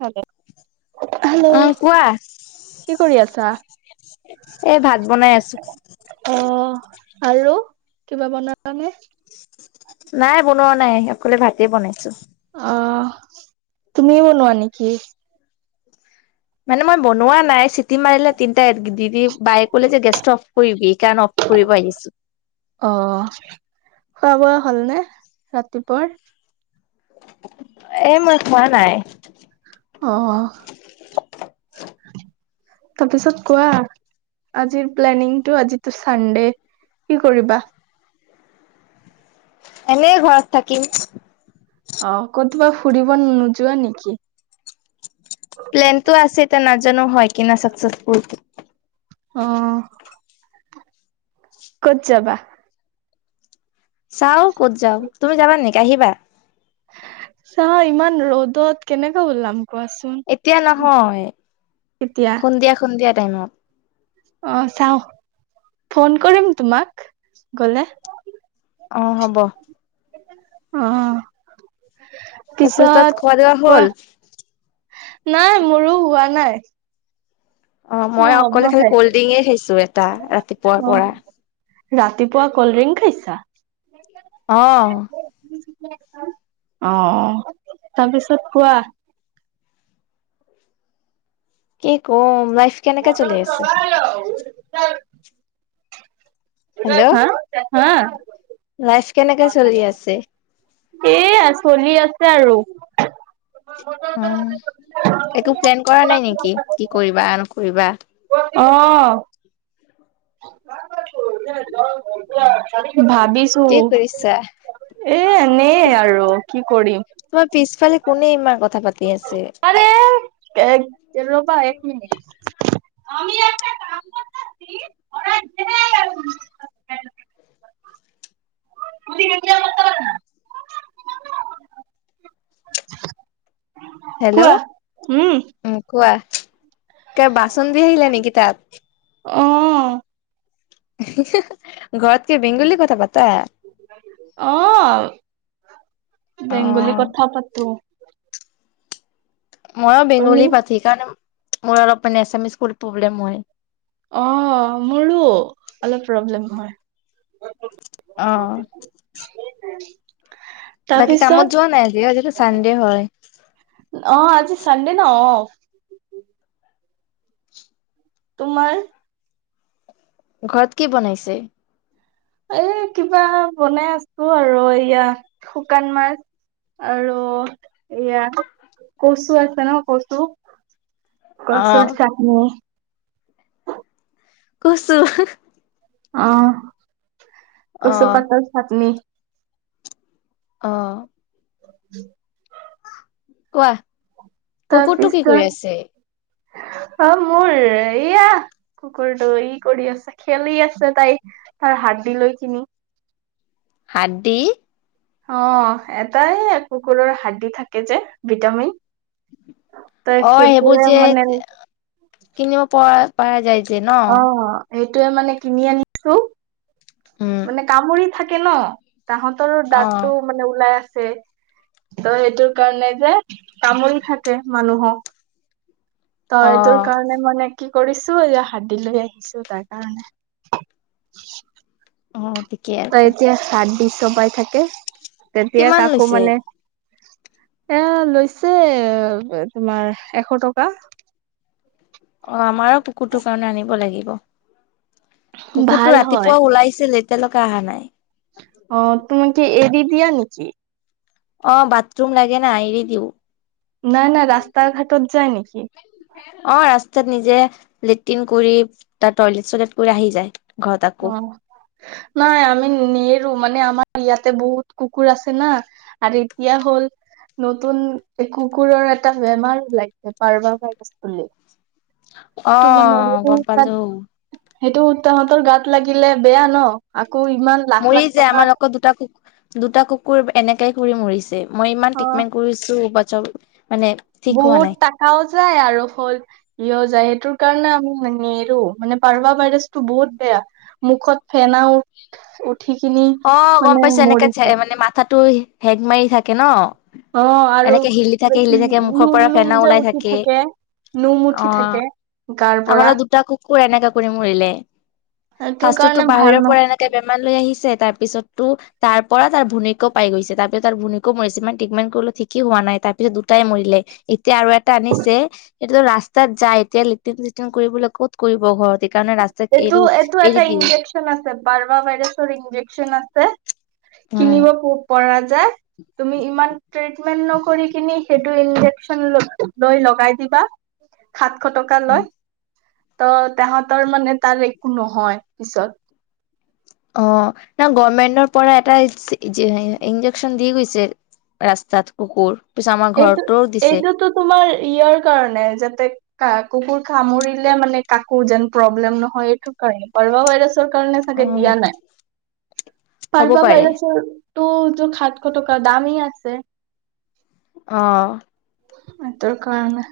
[unintelligible] Hello, উম কোৱা কি কৰি আছা? এই ভাত বনাই আছো অ'। আৰু? কিবা বনালানে? নাই, বনোৱা নাই। অকলে ভাতে বনাইছোঁ। অ'। তুমি বনোৱা নেকি? মানে মই বনোৱা নাই, চিটি মাৰিলে তিনটা দি দি বায়ে ক'লে যে গেছটো অফ কৰিবি। এইকাৰণে অফ কৰিব আহিছো। খোৱা-বোৱা হ'লনে? ৰাতিপুৱাৰ এ মই খোৱা নাই। অ'। তাৰপিছত কোৱা, আজিৰ প্লেনিংটো আজিটো চানডে কি কৰিবা? এনে ঘৰত থাকিম। অ' কতবা ফুৰিব নোযোৱা নেকি? প্লানটো আছে ইতা নাজানো হয় কি না চাকচেচফুল! অ' ক'ত যাবা? চাও ক'ত যাও, তুমি যাবা নেকি আহিবা? চাহ ইমান ৰ'দত কেনেকা ওলাম? কোৱাচোন? এতিয়া নহয়। কেতিয়া সন্ধিয়া-সন্ধিয়া টেনত অ' চাও। ফোন কৰিম তোমাক গ'লে অ' হ'ব। অ' তাৰপিছত পিছত খোৱা দোৱা কোৱা। হ'ল নাই মোৰো হোৱা নাই। [inaudible] অ' মই অকলে খালি কল্ড-ড্ৰিঙেই খাইছো এটা, ৰাতিপুৱাৰ অ। পৰা। ৰাতিপুৱা কল্ডড্ৰিংক খাইছা? অ'। অ'। তাৰপিছত কোৱা। কি ক'ম? লাইফ কেনেকা চলি আছে? [unintelligible] [unintelligible] হেল্ল' হা হা লাইফ কেনেকা চলি আছে? এয়া চলি আছে আৰু। উম। একো প্লেন কৰা নাই নেকি? কি কৰিবা নকৰিবা! অ' [unintelligible] ভাবিছো। কি কৰিছা এ ইনেই আৰু, কি কৰিম। সিফালে কোনে ইমান কথা পাতি আছে? আৰে [unintelligible] এ ৰ'বা এক মিনিট। আমি একটা কাম কৰতাচি [unintelligible] [unintelligible] কোৱা হেল্ল', উম কোৱা [unintelligible] বাচন ধুই আহিলা নেকি তাত? অ' ঘৰত কি বেংগলী কথা পাত? অ' অ বেংগলী কথা পাতোঁ। ময়ো তুমি বেংগলী [unintelligible] মোৰ অলপ মানে এছামিস কবলে প্ৰব্লেম হয়। অ', মোৰো অলপ প্ৰব্লেম হয়। অ' বাকী কামত তাৰপিছত যোৱা নাই আজি? আজিতো চানডে হয়। অ আজি চানডে না অফ। তোমাৰ? ঘৰত কি বনাইছে? এই কিবা বনাই আছোঁ আৰু এয়া শুকান মাছ আৰু এয়া কচু আছে ন কচু অ কচুৰ চাটনি। কচু অ' অ কচু পাতৰ চাটনি অ' [inaudible] কোৱা কুকুৰটো কি তাৰপিছত কৰি আছে? অ' মোৰ এয়া কুকুৰটো ই কৰি আছে। খেলি আছে তাই, তাৰ হাৰ্ডি লৈ কিনি। হাড্ডি? অ', এটা এয়া কুকুৰৰ হাড্ডী থাকে যে ভিটামিন তই অ' সেইটোৱে সেইবোৰ যে, মানে কিনিব পৰা পাৰা যায় যে [unintelligible] সেইটোয়ে মানে কিনি আনিছোঁ উম, মানে [unintelligible] থাকে ন? তাহাঁতৰ অ ডাক তটো মানে ওলাই ত' সেইটো কাৰণে যে তামোল থাকে মানুহক অ তই তোৰকাৰণে মানে, কি কৰিছো, এয়া হাদ্দি লৈ আহিছো তাৰ কাৰণে। অ', ঠিকে তই আছে এতিয়া সাত দিছ? চোবাই থাকে। তেতিয়া কিমান কাকো লৈছে? মানে, এ', লৈছে তোমাৰ এশ টকা। অ', আমাৰ কুকুৰটোৰ কাৰণে আনিব লাগিব। ক ভাল কুকুৰতটো হয় ৰাতিপুৱা ওলাইছিল তেলোকে অহা নাই অ তুমাক কি এই দি দিয়া নেকি অ বাথৰুম লাগে না এৰি দিওঁ নাই নাই ৰাস্তা ঘাাটত যায় নেকি অ ৰাস্তাত নিজে লেট্ৰিন কৰি তাৰ টয়লেট চয়লেট কৰি আহি যায় ঘৰত আকৌ অ নাই আমি নৰো মানে আমাৰ ইয়াতে বহুত কুকুৰ আছে না আৰু এতিয়া হ'ল নতুন কুকুৰৰ এটা বেমাৰো লাগে কাৰ্বা ভাইৰাছ বুলি ত মানে অ গম সটোত পালো। সেইটো তাহতৰ গাত গাত লাগিলে বেয়া ন আকৌ ইমান লাখ মৰি লাখ যায় টকা আমাৰ আকৌ দুটা কুকুৰ- দুটা কুকুৰ এনেকে কৰি মৰিছে। মই ইমান অ ট্ৰিটমেণ্ট কৰিছো, চল। বহুত টকাও যায় আৰু ফল সিও যায় সেইটোৰ কাৰণে আমি নেৰো মানে পাৰা ভাইৰাছ টো বহুত বেয়া মুখত ফেনা উঠ উঠ অ গম পাইছো এনেকে মানে মাথাটো হেগ মাৰি থাকে ন অ আৰু এনেকে হিলি ব থাকে হিলি থাকে মুখৰ নোম পৰা নোম ফেনা যে ওলাই উঠি থাকে নোম অ উঠি থাকে গাৰ পৰা কক এনে কাকুৰি মৰিলে সেইটোৰ ফাসুতো কাৰণে ভাল বাহিৰৰ নহ পৰা এনেকে বেমাৰ লৈ আহিছে তাৰপিছতো তাৰ পৰা তাৰ ভূনিকও পাই গৈছে তাৰপিছত তাৰ ভূনিকও মৰিছে ইমান ট্ৰিটমেণ্ট কৰিলে ঠিকেই হোৱা নাই তাৰপিছত দুটাই মৰিলে এতিয়া আৰু এটা আনিছে এতিয়া ৰাস্তাত যায় এতিয়া লেট্ৰিন চিট্ৰিন কৰিবলৈ ক'ত কৰিব ঘৰত সেইকাৰণে ৰাস্তাত এইটো এৰো এইটো এৰি এটা দিও ইন্জেকশ্যন আছে বাৰভা ভাইৰাছৰ ইঞ্জেকচন ইনজেকশ্যন আছে উম কিনিব পৰা তুমি ইমান সেইটো ইন্জেকচন লৈ লৈ লগাই দিবা এশ টকা উম লয় ত তেহঁতৰ মানে তাৰ একো নহয় পিছত অ ন গভমেটৰ পৰা এটা ইঞ্জেকচন দি গৈছে ৰাস্তাত কুকুৰ পিছত আমাৰ এইটো ঘৰতো দিছে এইটোতো তোমাৰ ইয়াৰ কাৰণে যাতে কাক কুকুৰ সামুৰিলে মানে কাকো যেন প্ৰব্লেম নহয় এইটো কাৰণে পভা ভাইৰাছ চৰকাৰে অ চাগে দিয়া নাই হ'ব প্বা পাৰে ভাইৰাছৰ ইটো যোৰ সাতশ টকা দামি আছে অ সেইটো‌ কাৰণে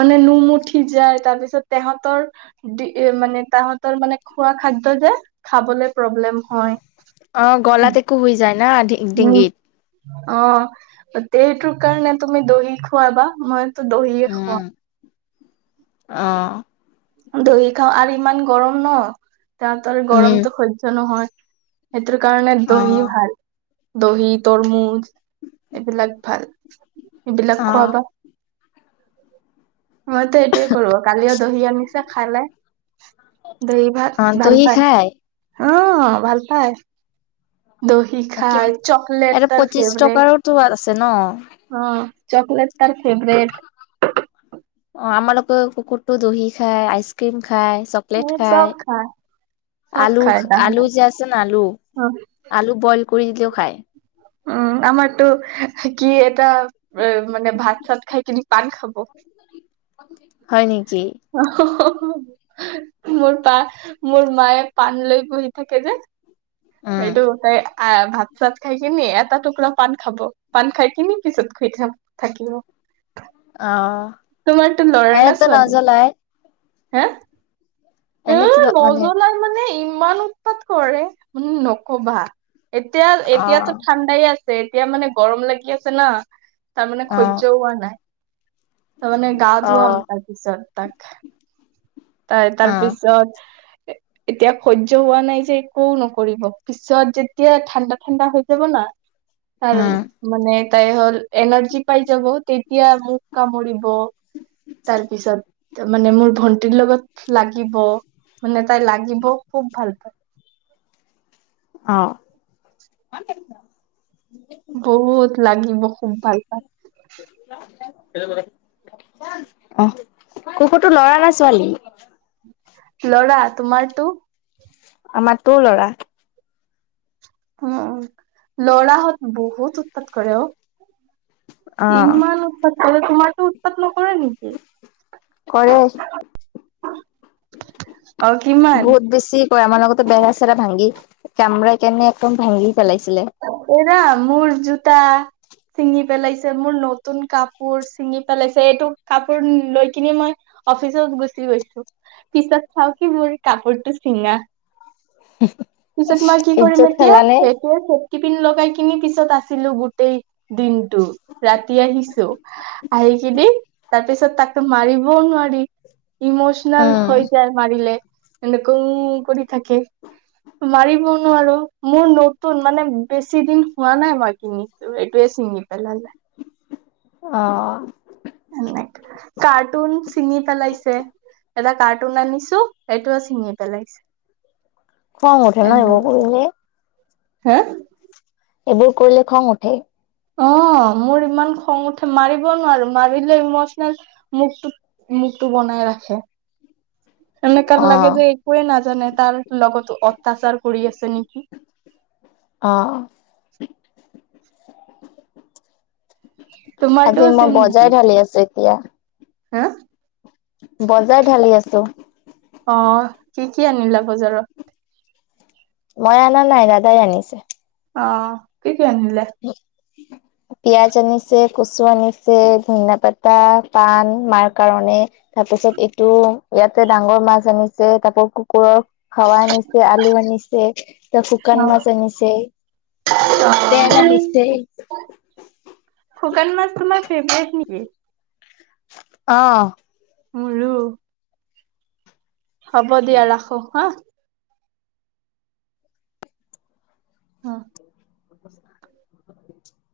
মানে নোম উঠি যায় তাৰ পিছত তাহতৰ মানে তাহতৰ মানে খোৱা খাদ্য যে খাবলে প্ৰব্লেম হয় অ গলাত একো হৈ যায় না উম ডিংগিত অ সেইটো কাৰণে তুমি দহি খুৱাবা মই তো দহিয়ে উম খোৱা অ দহি খাওঁ আৰু ইমান গৰম ন তাত আৰু উম গৰমটো সহ্য নহয় সেইটোৰ কাৰণে অ দহি ভাল দহি তৰমুজ এইবিলাক ভাল এইবিলাক খোৱাবা অ মইতো এইটোয়ে কৰো কালি আৰু দহি আনিছো খালে দহি ভাত অ ভাল দহি পায় খাই অ ভাল পাই দহি কি খায় চকলেট তাৰ ফেভৰেট তে ন অ চকলেট তাৰ ফেভৰেট অ আমাৰালোক কুকুৰটো দহ খায় আইচক্ৰিম খাই চকলেট খায় চব আলো খায় তাহাঁতে আলো যে আছে ন আলু অ আলু বইল কৰি দিলেও খাই উম আমাৰটো কি এটা মানে ভাত চাত খাই কিনি পান খাব হয় নেকি অ মোৰ পা মোৰ মায়ে পাণ লৈ বহি থাকে যে উম সেইটো তাই আহ ভাত চাত খাই কিনি এটা টুকুৰা পান খাব পান খাইিনি পিছত খু থ থাকিব অ তোমাৰতো ল'ৰা না এনেটা ছোৱালী নাজালাই হা এ মানে নজনাই মানে ই ইমান উৎপাত কৰে ম নকবা এতিয়া অ এতিয়াতো ঠাণ্ডাই আছে এতিয়া মানে গৰম লাগি আছে না তাৰমানে অ হৈয্য হোৱা নাই তাৰ মানে গা অ ধুৱাম তাৰ পিছত তাক ত অ তাৰপিছত এতিয়া সহ্য হোৱা নাই যে একোও নকৰিব পিছত যেতিয়া ঠাণ্ডা ঠাণ্ডা হৈ যাব না ত উম মানে তাই হ'ল এনাৰ্জি পাই যাব তেতিয়া মোক কামুৰি ব তাৰপিছত মানে মোৰ ভ লগত লাগিব মানে তাই লাগিব খুব ভাল পায় অ বহুত লাগিব খুব ভাল পাল [unintelligible] অ কুকুৰতটো লৰা না ছোৱালী লৰা তোমাৰটো আমাৰ তোৰ ল'ৰা উ লৰাহত বহুত উৎপাত কৰে অ অ ইমান উৎপাত কৰে তোমাৰটো উৎপাত নকৰে নেকি কৰে অ কিমান বহুত বেছি কৰে আমাৰ লগতো বেৰা চেৰা ভাঙি কামৰা কেনে একদম ভাংঙি [unintelligible] এৰা মোৰ জুত সুতা চিঙি পেলাইছে মোৰ নতুন কাপোৰ চিঙি পেলাইছে এইটো কাপোৰ লৈ কিনে মই অফিচত গুচি গৈছো পিছত চাওঁকি মোৰ কাপোৰটো চিঙা উম পিছেত তো মই কি কৰিম এতিয়া সেইটোৱে টিফিন লগাই কিনি পিছত আছিলোঁ গোটেই দিনটো ৰাতি আহিছো আহি কিনি তাৰপিছত তাকো মাৰিবও নোৱাৰি ইমোচনেল উম, হৈ যায় মাৰিলে এনেকে কৰি থাকে মাৰিব নোৱাৰো মোৰ নতুন মানে বেছি দিন হোৱা নাই মই কিনিছো এইটোৱে ছিঙি পেলালে অ এনেকে কাৰ্টুন ছিঙি পেলাইছে এটা কাৰ্টুন আনিছো এইটোও ছিঙি পেলাইছে খং উঠে ন এইবোৰ কৰিলে হা এইবোৰ কৰিলে খং উঠে অ মোৰ ইমান খং উঠে মাৰিব নোৱাৰো মাৰিলে ইমচনেল মুখটো মুখটো বনাই ৰাখে এনেকোৱা লাগে অ', যে একোৱেই ন জনে তাৰ লগত অত্যাচাৰ কৰি আছে নেকি অ তোমাৰতো আজি মই চেম নেকি বজাৰ ঢালি আছো আ হা বজাৰ ঢালি আছোঁ অ কি কি আনিলা বজাৰত মই অনা নাই দাদাই আনিছে অ কি কি আনিলে উ উ [unintelligible] পিঁয়াজ আনিছে কচু আনিছে ধুনীয়া পাতা পাণ মাৰ কাৰণে তাৰপিছত এইটো ইয়াতে ডাঙৰ মাছ আনিছে তাৰপৰা কুকুৰৰ খোৱা আনিছে আলু আনিছে ত শুকান অ মাছ আনিছে এতিয়া অ নিশ্চয় শুকান মাছ তোমাৰ ফেভৰেট নেকি অ মোৰো হ'ব দিয়া ৰাখো হা অ [unintelligible]